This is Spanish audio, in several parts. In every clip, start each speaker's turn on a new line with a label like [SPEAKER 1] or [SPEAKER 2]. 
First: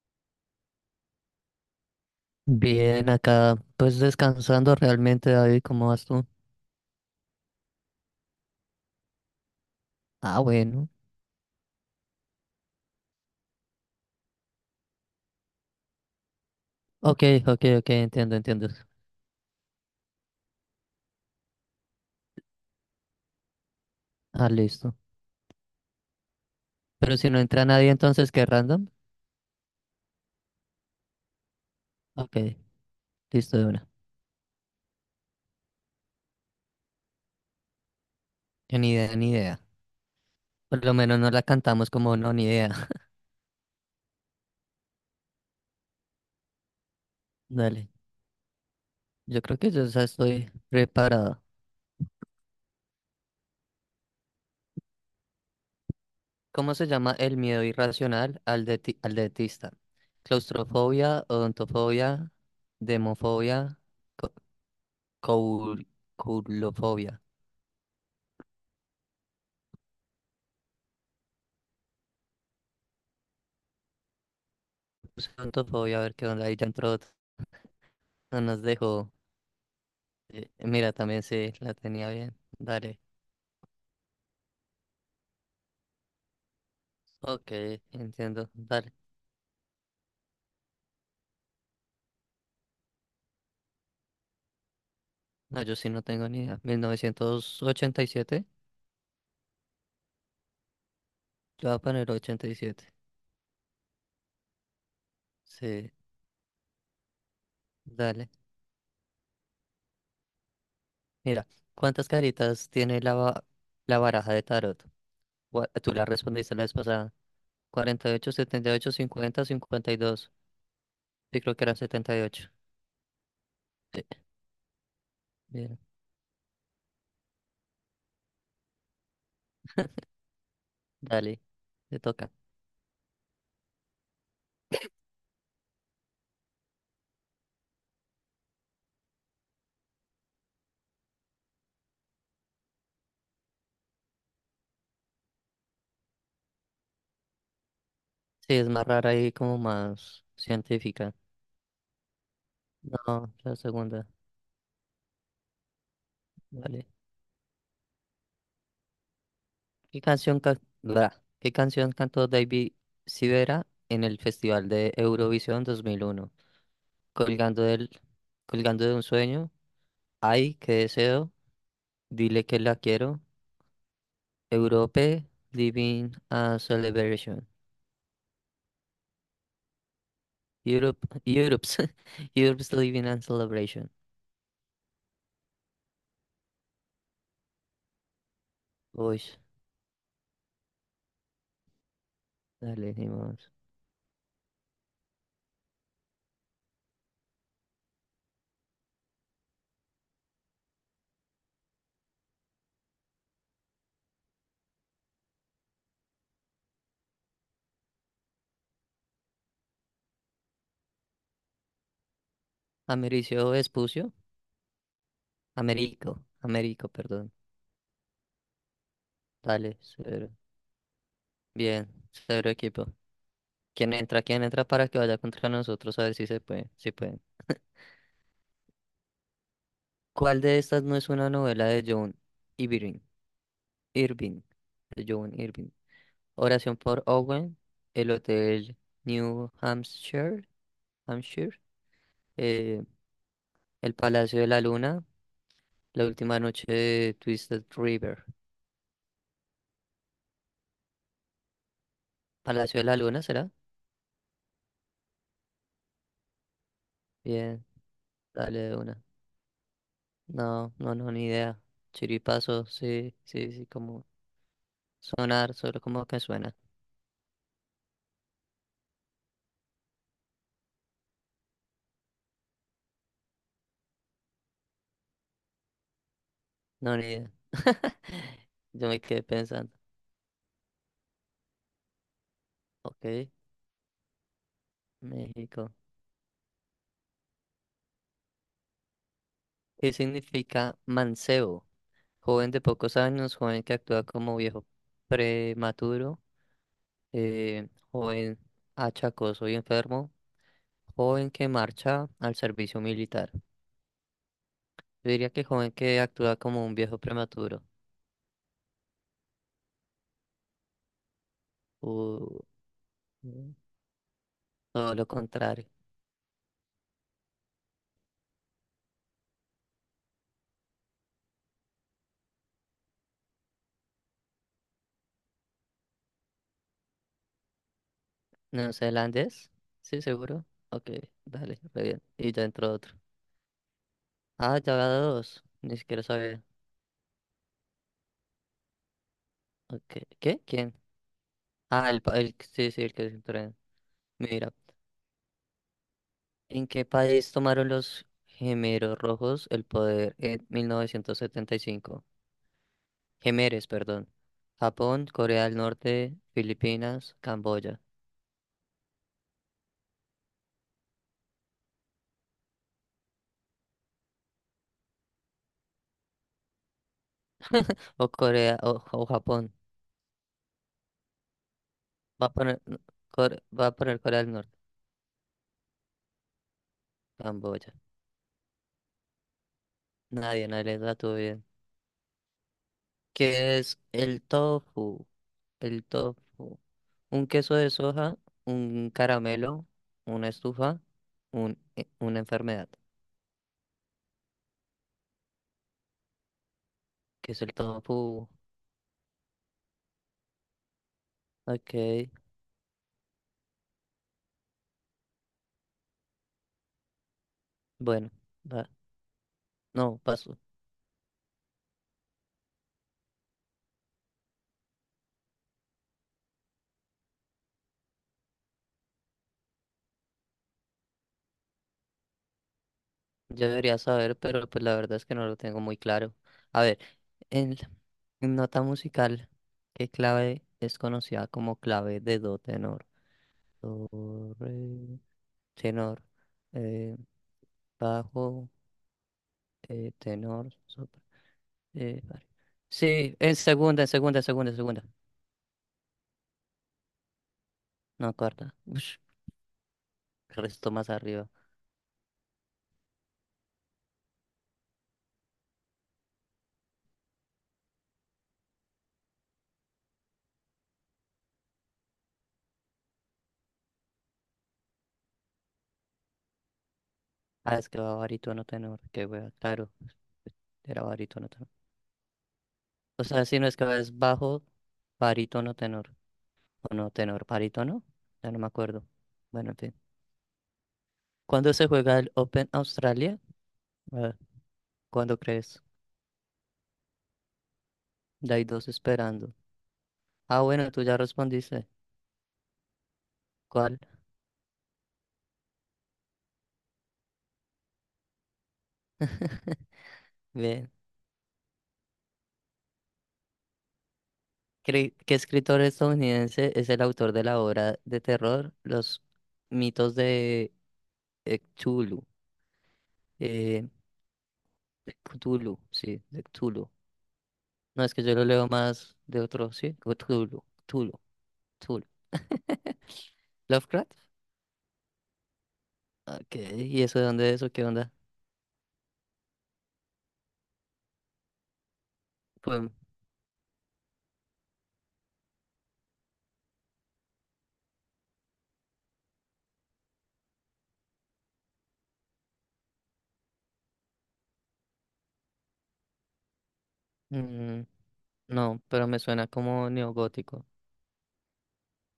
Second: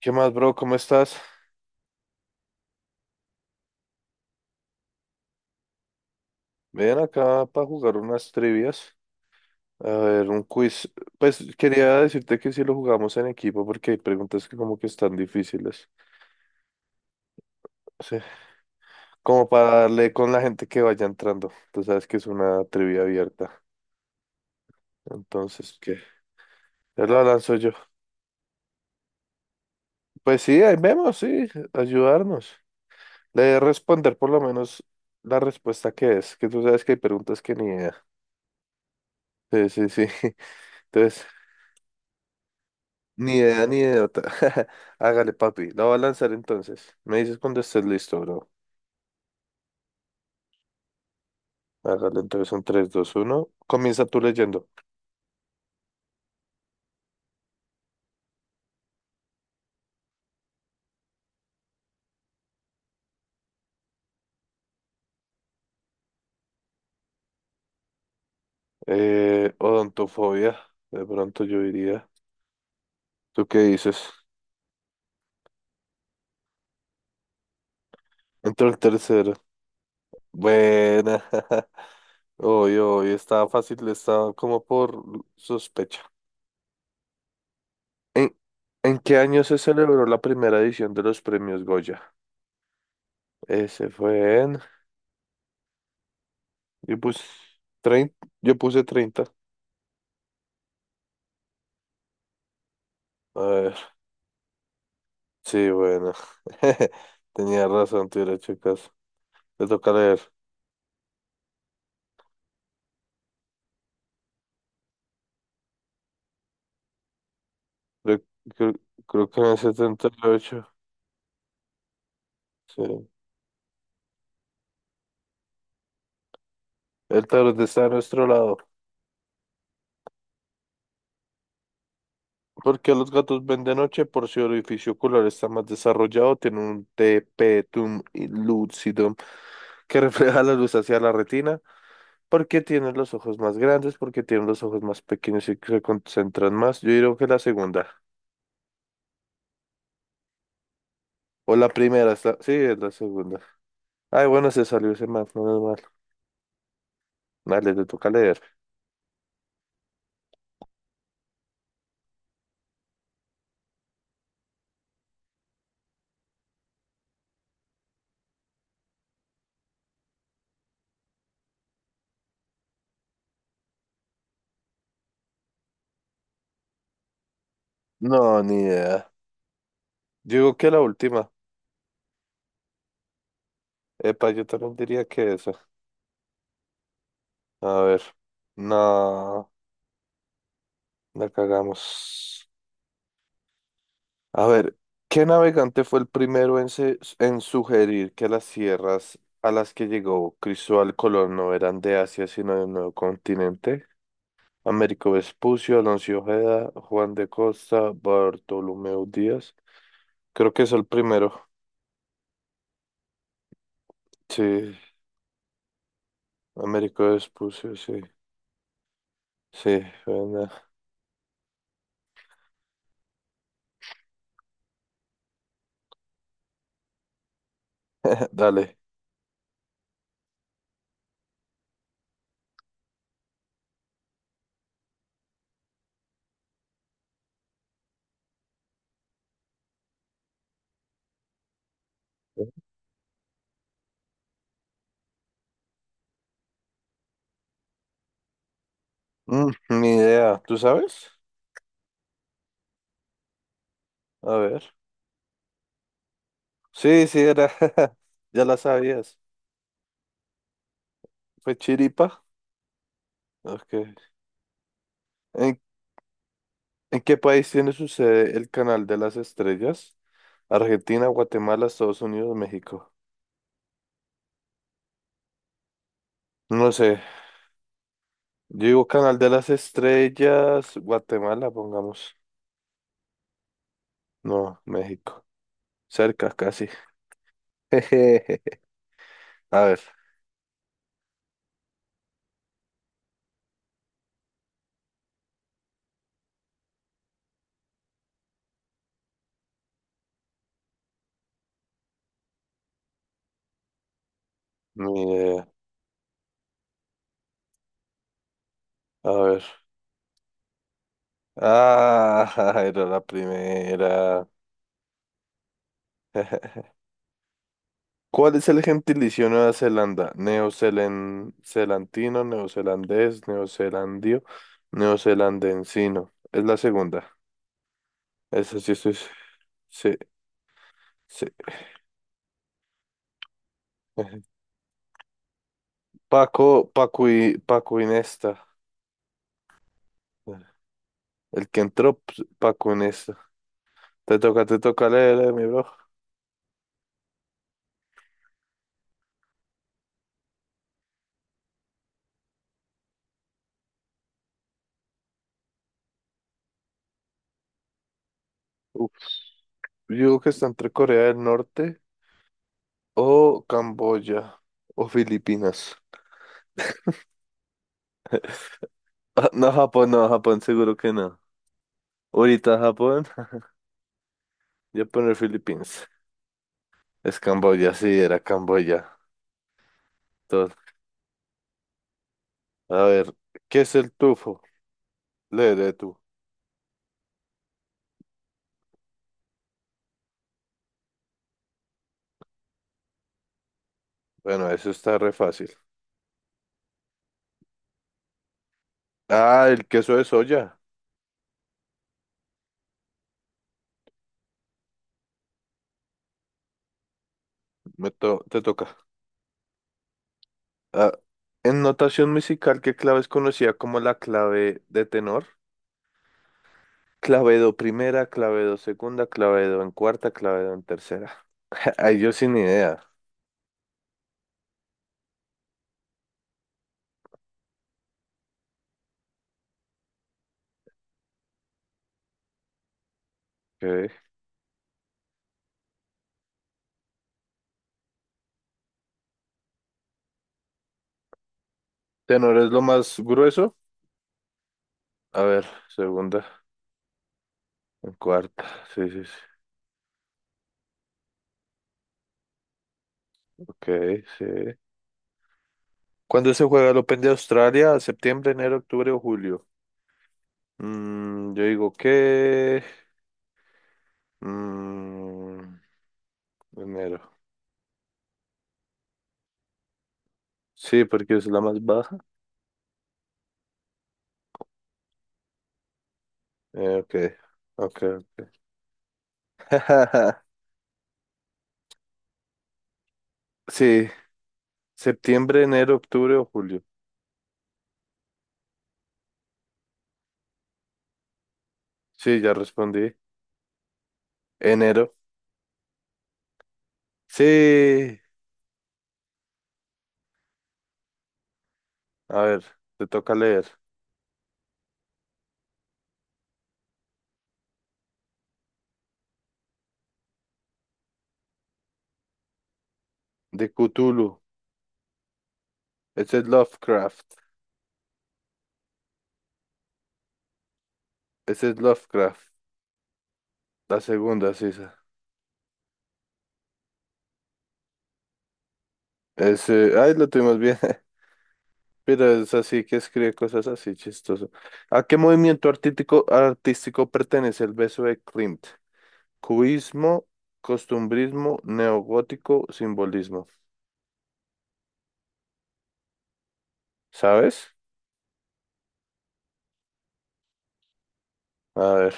[SPEAKER 1] ¿Qué más, bro? ¿Cómo estás?
[SPEAKER 2] Bien, acá pues descansando realmente, David, ¿cómo vas tú?
[SPEAKER 1] Ven acá para jugar unas trivias. A ver,
[SPEAKER 2] Ah,
[SPEAKER 1] un
[SPEAKER 2] bueno.
[SPEAKER 1] quiz. Pues quería decirte que si lo jugamos en equipo porque hay preguntas que como que están difíciles.
[SPEAKER 2] Ok, ok, ok,
[SPEAKER 1] Sí,
[SPEAKER 2] entiendo, entiendo.
[SPEAKER 1] como para darle con la gente que vaya entrando. Tú sabes que es una trivia abierta.
[SPEAKER 2] Ah, listo.
[SPEAKER 1] Entonces, ¿qué? Ya
[SPEAKER 2] Pero
[SPEAKER 1] la
[SPEAKER 2] si no
[SPEAKER 1] lanzo
[SPEAKER 2] entra
[SPEAKER 1] yo.
[SPEAKER 2] nadie, entonces, ¿qué random?
[SPEAKER 1] Pues sí, ahí vemos, sí,
[SPEAKER 2] Ok,
[SPEAKER 1] ayudarnos. Le
[SPEAKER 2] listo
[SPEAKER 1] de
[SPEAKER 2] de una.
[SPEAKER 1] responder por lo menos la respuesta que es, que tú sabes que hay preguntas que ni idea.
[SPEAKER 2] Ni idea, ni idea.
[SPEAKER 1] Sí, sí, sí.
[SPEAKER 2] Por lo menos
[SPEAKER 1] Entonces,
[SPEAKER 2] no la cantamos como no, ni idea.
[SPEAKER 1] ni idea, ni idiota. Hágale, papi. La voy a lanzar entonces. Me dices cuando estés
[SPEAKER 2] Dale.
[SPEAKER 1] listo, bro.
[SPEAKER 2] Yo creo que yo ya estoy preparado.
[SPEAKER 1] Hágale entonces en tres dos uno. Comienza tú leyendo.
[SPEAKER 2] ¿Cómo se llama el miedo irracional al dentista? Claustrofobia, odontofobia, demofobia, co- coul- coulofobia.
[SPEAKER 1] Odontofobia. De pronto yo diría. ¿Tú qué dices?
[SPEAKER 2] Puse odontofobia, a ver qué onda. Ahí ya entró. No nos
[SPEAKER 1] Entró el
[SPEAKER 2] dejo.
[SPEAKER 1] tercero.
[SPEAKER 2] Mira, también
[SPEAKER 1] Buena.
[SPEAKER 2] sí, la tenía bien.
[SPEAKER 1] Hoy,
[SPEAKER 2] Dale.
[SPEAKER 1] hoy estaba fácil, estaba como por sospecha.
[SPEAKER 2] Ok,
[SPEAKER 1] ¿En,
[SPEAKER 2] entiendo. Dale.
[SPEAKER 1] en qué año se celebró la primera edición de los premios Goya? Ese fue en.
[SPEAKER 2] No, yo sí no tengo ni idea. mil
[SPEAKER 1] Yo puse
[SPEAKER 2] novecientos ochenta y
[SPEAKER 1] treinta.
[SPEAKER 2] siete
[SPEAKER 1] Yo puse 30.
[SPEAKER 2] Yo voy a poner 87.
[SPEAKER 1] Sí,
[SPEAKER 2] Sí,
[SPEAKER 1] bueno. Tenía razón, te
[SPEAKER 2] dale.
[SPEAKER 1] hubiera hecho caso. Te toca leer.
[SPEAKER 2] Mira, ¿cuántas caritas tiene la baraja de tarot? Tú la respondiste la vez pasada. cuarenta y
[SPEAKER 1] Creo,
[SPEAKER 2] ocho, setenta y
[SPEAKER 1] creo-
[SPEAKER 2] ocho,
[SPEAKER 1] creo que
[SPEAKER 2] 50,
[SPEAKER 1] en el
[SPEAKER 2] cincuenta y
[SPEAKER 1] setenta y
[SPEAKER 2] dos
[SPEAKER 1] ocho.
[SPEAKER 2] Sí, creo que eran 78.
[SPEAKER 1] Sí.
[SPEAKER 2] Sí, bien.
[SPEAKER 1] El tarot está a nuestro lado.
[SPEAKER 2] Dale, te toca.
[SPEAKER 1] ¿Por qué los gatos ven de noche? Por si el orificio ocular está más desarrollado, tiene un tapetum lucidum que refleja la luz hacia la retina. ¿Por qué tienen los ojos más grandes? ¿Por qué tienen los ojos más pequeños y que se concentran más? Yo diría que la segunda.
[SPEAKER 2] Sí, es más rara y como más científica.
[SPEAKER 1] O la primera, está sí, es la
[SPEAKER 2] No,
[SPEAKER 1] segunda.
[SPEAKER 2] la segunda.
[SPEAKER 1] Ay, bueno, se salió ese más, no es mal.
[SPEAKER 2] Vale.
[SPEAKER 1] Dale, te toca leer.
[SPEAKER 2] ¿Qué canción cantó David Sivera en el Festival de Eurovisión 2001? Colgando del, colgando de un sueño, ay, qué deseo, dile que la quiero, Europe, Living a Celebration,
[SPEAKER 1] No, ni idea. Yo digo que la
[SPEAKER 2] Europe,
[SPEAKER 1] última.
[SPEAKER 2] Europe's, Europe's Living a Celebration.
[SPEAKER 1] Epa, yo también diría que esa. A ver.
[SPEAKER 2] Uy,
[SPEAKER 1] No, la cagamos.
[SPEAKER 2] dale, dimos.
[SPEAKER 1] A ver, ¿qué navegante fue el primero en sugerir que las tierras a las que llegó Cristóbal Colón no eran de Asia, sino de un nuevo continente? Américo Vespucio, Alonso Ojeda, Juan de Costa, Bartolomeo Díaz. Creo que es el primero.
[SPEAKER 2] Americio Espucio,
[SPEAKER 1] Sí,
[SPEAKER 2] Américo,
[SPEAKER 1] Américo
[SPEAKER 2] perdón.
[SPEAKER 1] Vespucio, sí.
[SPEAKER 2] Dale,
[SPEAKER 1] Sí,
[SPEAKER 2] cero.
[SPEAKER 1] bueno.
[SPEAKER 2] Bien, cero equipo. ¿Quién entra para que vaya contra nosotros a ver si se puede? Si puede.
[SPEAKER 1] Dale.
[SPEAKER 2] ¿Cuál de estas no es una novela de John Irving? Irving. De John Irving. Oración por Owen. El Hotel New Hampshire. Hampshire. eh, el Palacio de la Luna. La última noche de Twisted River.
[SPEAKER 1] Mm, ni idea. ¿Tú sabes?
[SPEAKER 2] ¿Palacio de la Luna será?
[SPEAKER 1] A ver. Sí, sí, era.
[SPEAKER 2] Bien,
[SPEAKER 1] Ya la
[SPEAKER 2] dale de una.
[SPEAKER 1] sabías.
[SPEAKER 2] No, no, no, ni
[SPEAKER 1] Fue
[SPEAKER 2] idea.
[SPEAKER 1] Chiripa.
[SPEAKER 2] Chiripazo, sí, sí, sí,
[SPEAKER 1] Ok.
[SPEAKER 2] como sonar,
[SPEAKER 1] ¿En,
[SPEAKER 2] solo como que suena.
[SPEAKER 1] en qué país tiene su sede el Canal de las Estrellas? Argentina, Guatemala, Estados Unidos, México. No sé.
[SPEAKER 2] No, ni idea.
[SPEAKER 1] Yo digo
[SPEAKER 2] Yo me
[SPEAKER 1] Canal
[SPEAKER 2] quedé
[SPEAKER 1] de las
[SPEAKER 2] pensando.
[SPEAKER 1] Estrellas, Guatemala, pongamos.
[SPEAKER 2] Ok,
[SPEAKER 1] No, México.
[SPEAKER 2] México.
[SPEAKER 1] Cerca, casi. Jejeje. A ver.
[SPEAKER 2] ¿Qué significa mancebo? Joven de pocos años, joven que actúa como viejo prematuro, joven achacoso y enfermo, joven que marcha al servicio militar.
[SPEAKER 1] Ni
[SPEAKER 2] Yo diría que
[SPEAKER 1] idea.
[SPEAKER 2] joven que actúa como un viejo prematuro.
[SPEAKER 1] A ver.
[SPEAKER 2] u-
[SPEAKER 1] Ah, era la
[SPEAKER 2] u-
[SPEAKER 1] primera.
[SPEAKER 2] Todo lo contrario.
[SPEAKER 1] ¿Cuál es el gentilicio de Nueva Zelanda? Neozelandino, neozelandés, neozelandio, neozelandensino. Es la segunda. Esa sí, sí, sí,
[SPEAKER 2] ¿Neozelandés?
[SPEAKER 1] sí.
[SPEAKER 2] Sí, seguro. Ok,
[SPEAKER 1] Sí.
[SPEAKER 2] dale, re bien. Y ya entró otro. Ah, ya va dos. Ni siquiera sabía.
[SPEAKER 1] Paco, Paco y Paco Inesta.
[SPEAKER 2] Ok, ¿Qué? ¿Quién?
[SPEAKER 1] El que
[SPEAKER 2] Ah,
[SPEAKER 1] entró,
[SPEAKER 2] el, pa-
[SPEAKER 1] pues,
[SPEAKER 2] el, sí,
[SPEAKER 1] Paco
[SPEAKER 2] sí, el que
[SPEAKER 1] Inesta.
[SPEAKER 2] se trae. Mira,
[SPEAKER 1] Te toca leer, mi bro.
[SPEAKER 2] ¿en qué país tomaron los gemeros rojos el poder en 1975? Gemeres, perdón. Japón, Corea del Norte, Filipinas, Camboya.
[SPEAKER 1] Uf, yo digo que está entre Corea del Norte o Camboya o Filipinas.
[SPEAKER 2] O Corea, o
[SPEAKER 1] Ah, no,
[SPEAKER 2] Japón.
[SPEAKER 1] Japón, no, Japón, seguro que no.
[SPEAKER 2] Va a poner,
[SPEAKER 1] Ahorita
[SPEAKER 2] no,
[SPEAKER 1] Japón.
[SPEAKER 2] Va a poner Corea del Norte,
[SPEAKER 1] Ya poner Filipinas. Es
[SPEAKER 2] Camboya.
[SPEAKER 1] Camboya, sí, era Camboya.
[SPEAKER 2] Nadie,
[SPEAKER 1] Entonces,
[SPEAKER 2] nadie le da tu bien.
[SPEAKER 1] a ver,
[SPEAKER 2] ¿Qué
[SPEAKER 1] ¿qué es
[SPEAKER 2] es
[SPEAKER 1] el
[SPEAKER 2] el
[SPEAKER 1] tufo?
[SPEAKER 2] tofu?
[SPEAKER 1] Léele
[SPEAKER 2] El
[SPEAKER 1] tú.
[SPEAKER 2] tofu. Un queso de soja, un caramelo, una estufa, una enfermedad,
[SPEAKER 1] Bueno, eso está re fácil.
[SPEAKER 2] que es el tofu.
[SPEAKER 1] Ah, el queso de soya.
[SPEAKER 2] Ok,
[SPEAKER 1] Me
[SPEAKER 2] bueno,
[SPEAKER 1] to- te toca.
[SPEAKER 2] va. No, paso.
[SPEAKER 1] Ah, en notación musical, ¿qué clave es conocida como la clave de tenor? Clavedo primera, clavedo segunda, clavedo en cuarta, clavedo en tercera. Ahí yo sin idea.
[SPEAKER 2] Yo debería saber, pero pues la verdad es que no lo tengo muy claro. A ver, en, en nota musical, ¿qué clave es conocida como clave de do tenor? Do,
[SPEAKER 1] Ok.
[SPEAKER 2] re, tenor, eh, bajo, tenor, sopra, vale.
[SPEAKER 1] ¿Tenor es lo más
[SPEAKER 2] Sí, en
[SPEAKER 1] grueso?
[SPEAKER 2] segunda, en segunda, en segunda, en segunda.
[SPEAKER 1] A ver, segunda, en
[SPEAKER 2] No,
[SPEAKER 1] cuarta.
[SPEAKER 2] cuarta.
[SPEAKER 1] Sí, sí, sí.
[SPEAKER 2] El resto más arriba.
[SPEAKER 1] Ok, sí. ¿Cuándo se juega el Open de Australia? ¿Septiembre, enero, octubre o julio? Yo digo que mm, enero.
[SPEAKER 2] Ah, es que va barítono tenor, qué wea, claro, era
[SPEAKER 1] Sí, porque es
[SPEAKER 2] barítono
[SPEAKER 1] la
[SPEAKER 2] tenor.
[SPEAKER 1] más baja.
[SPEAKER 2] O sea, si no es que va es bajo, barítono tenor, o no
[SPEAKER 1] Ok,
[SPEAKER 2] tenor,
[SPEAKER 1] ok,
[SPEAKER 2] barítono,
[SPEAKER 1] ok.
[SPEAKER 2] ya no me acuerdo. Bueno, en fin. ¿Cuándo se juega el Open Australia?
[SPEAKER 1] Sí,
[SPEAKER 2] A ver, ¿cuándo
[SPEAKER 1] septiembre,
[SPEAKER 2] crees?
[SPEAKER 1] enero, octubre o julio.
[SPEAKER 2] Ya hay dos esperando. Ah, bueno, tú ya respondiste.
[SPEAKER 1] Sí, ya respondí.
[SPEAKER 2] ¿Cuál?
[SPEAKER 1] Enero. Sí.
[SPEAKER 2] Bien.
[SPEAKER 1] A ver, te toca leer.
[SPEAKER 2] ¿Qué escritor estadounidense es el autor de la obra de terror Los mitos de Cthulhu?
[SPEAKER 1] De
[SPEAKER 2] Eh,
[SPEAKER 1] Cthulhu.
[SPEAKER 2] Cthulhu, sí,
[SPEAKER 1] Ese
[SPEAKER 2] de
[SPEAKER 1] es
[SPEAKER 2] Cthulhu.
[SPEAKER 1] Lovecraft.
[SPEAKER 2] No, es que yo lo leo más de otro, sí, Cthulhu, Cthulhu,
[SPEAKER 1] Ese es
[SPEAKER 2] Cthulhu.
[SPEAKER 1] Lovecraft. La
[SPEAKER 2] Lovecraft.
[SPEAKER 1] segunda, sí, esa.
[SPEAKER 2] Ok, ¿y eso de dónde es o qué onda?
[SPEAKER 1] Ese, ay, lo tuvimos bien. Pero es así
[SPEAKER 2] Pues,
[SPEAKER 1] que escribe cosas así chistoso. ¿A qué movimiento artístico pertenece el beso de Klimt? Cubismo, costumbrismo, neogótico, simbolismo. ¿Sabes?
[SPEAKER 2] mm, no, pero me suena como neogótico.
[SPEAKER 1] A ver,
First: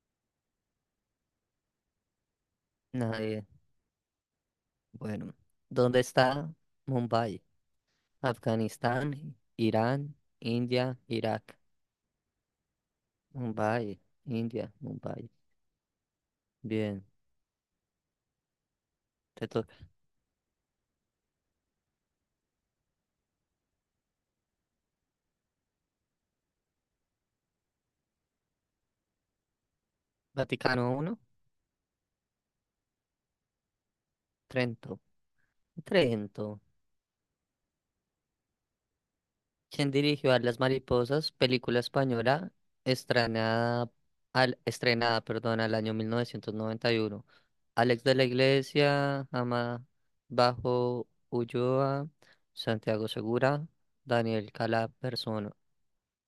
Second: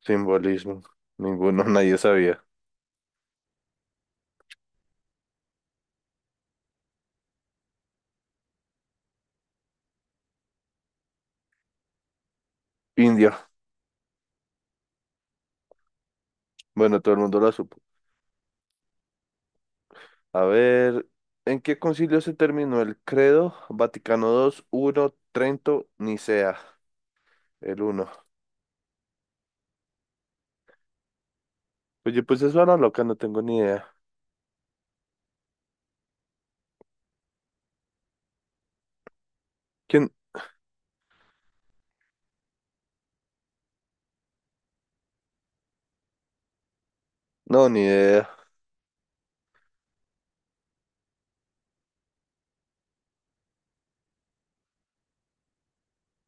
[SPEAKER 1] simbolismo. Ninguno, nadie sabía.
[SPEAKER 2] Nadie. Bueno, ¿dónde está Mumbai? Afganistán, Irán, India, Irak.
[SPEAKER 1] Indio.
[SPEAKER 2] Mumbai, India, Mumbai.
[SPEAKER 1] Bueno,
[SPEAKER 2] Bien,
[SPEAKER 1] todo el mundo lo supo.
[SPEAKER 2] te toca.
[SPEAKER 1] A ver, ¿en qué concilio se terminó el credo? Vaticano dos uno, Trento, Nicea. El uno.
[SPEAKER 2] Vaticano uno.
[SPEAKER 1] Oye, pues eso era loca, no tengo ni idea.
[SPEAKER 2] Trento. Trento. ¿Quién
[SPEAKER 1] ¿Quién?
[SPEAKER 2] dirigió a Las Mariposas? Película española estrenada al, estrenada, perdón, al año 1991.
[SPEAKER 1] No, ni
[SPEAKER 2] Alex de la
[SPEAKER 1] idea.
[SPEAKER 2] Iglesia, Ama Bajo Ulloa, Santiago Segura, Daniel Calapersono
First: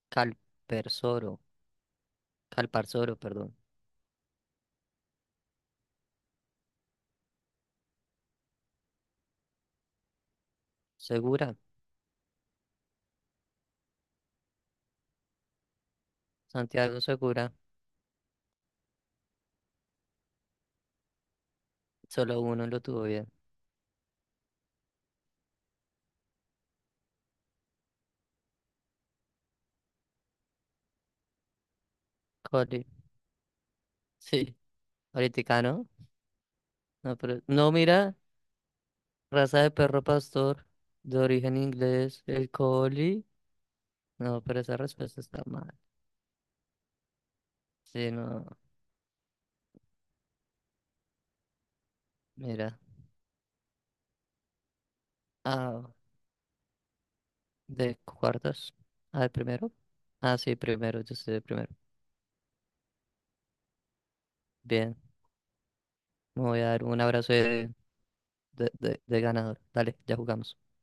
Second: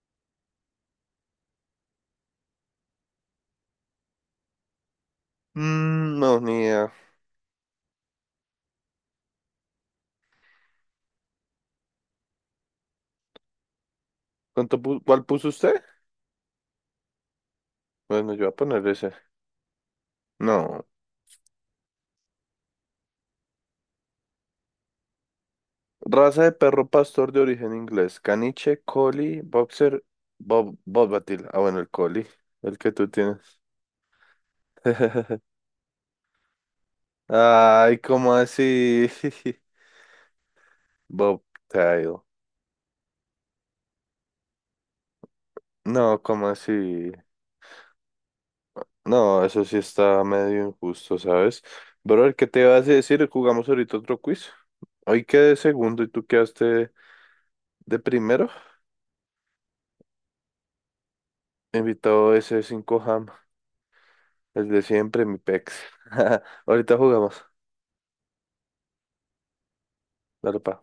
[SPEAKER 2] Calpersoro, Calparsoro, perdón.
[SPEAKER 1] Mm, no, ni idea.
[SPEAKER 2] Segura,
[SPEAKER 1] ¿Cuál puso usted?
[SPEAKER 2] Santiago Segura,
[SPEAKER 1] Bueno, yo voy a poner ese. No.
[SPEAKER 2] solo uno lo tuvo bien.
[SPEAKER 1] Raza de perro pastor de origen inglés. Caniche, collie, boxer, bob, Bobbatil. Ah, bueno, el collie. El
[SPEAKER 2] Coli,
[SPEAKER 1] que tú tienes.
[SPEAKER 2] sí, ahorita no, no, pero, no,
[SPEAKER 1] Ay,
[SPEAKER 2] mira,
[SPEAKER 1] ¿cómo así?
[SPEAKER 2] raza de perro pastor de origen
[SPEAKER 1] Bobtail.
[SPEAKER 2] inglés, el collie. No, pero esa respuesta está mal.
[SPEAKER 1] No, ¿cómo así?
[SPEAKER 2] Sí, no,
[SPEAKER 1] No, eso sí está medio injusto, ¿sabes? Bro, ¿qué te
[SPEAKER 2] mira.
[SPEAKER 1] vas a decir? Jugamos ahorita otro quiz. Hoy quedé
[SPEAKER 2] Ah,
[SPEAKER 1] segundo y tú quedaste de
[SPEAKER 2] de
[SPEAKER 1] primero.
[SPEAKER 2] cuartos. Ah, de primero. Ah, sí, primero, yo soy de primero.
[SPEAKER 1] Invitado ese 5 ham. El de
[SPEAKER 2] Bien,
[SPEAKER 1] siempre, mi pex.
[SPEAKER 2] me voy a dar
[SPEAKER 1] Ahorita
[SPEAKER 2] un abrazo
[SPEAKER 1] jugamos.
[SPEAKER 2] de, ganador. Dale, ya jugamos.
[SPEAKER 1] Dale, pa.